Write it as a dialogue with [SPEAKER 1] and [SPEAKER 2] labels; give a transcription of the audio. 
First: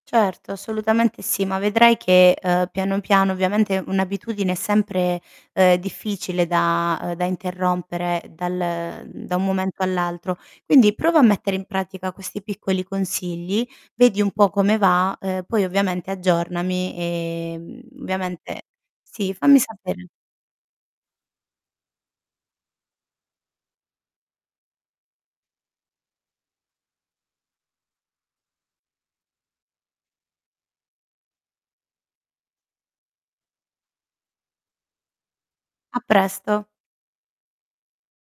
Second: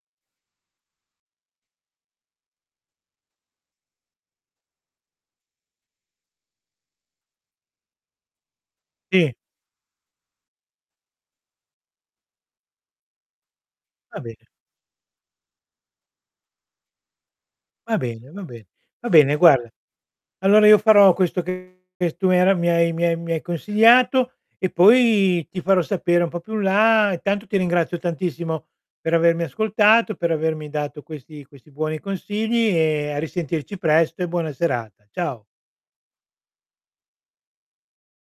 [SPEAKER 1] Certo, assolutamente sì, ma vedrai che, uhm, piano, piano ovviamente un'abitudine è sempre, uhm, difficile da uhm, da interrompere, dal mhmm,
[SPEAKER 2] Sì.
[SPEAKER 1] da un momento all'altro. Quindi prova a mettere in pratica questi piccoli consigli,
[SPEAKER 2] Va
[SPEAKER 1] vedi un
[SPEAKER 2] bene.
[SPEAKER 1] po' come va, uhm, poi ovviamente aggiornami, e mhmm,
[SPEAKER 2] Va bene, va
[SPEAKER 1] ovviamente
[SPEAKER 2] be va
[SPEAKER 1] sì,
[SPEAKER 2] bene,
[SPEAKER 1] fammi
[SPEAKER 2] guarda.
[SPEAKER 1] sapere.
[SPEAKER 2] Allora io farò questo che che s tu era mi hai ra mi hai mi hai mi hai consigliato e poi ti farò sapere un po' più in là. Intanto ti ringrazio tantissimo per avermi ascoltato, per avermi dato questi questi buoni consigli e a risentirci presto, e buona serata. Ciao.
[SPEAKER 1] A presto!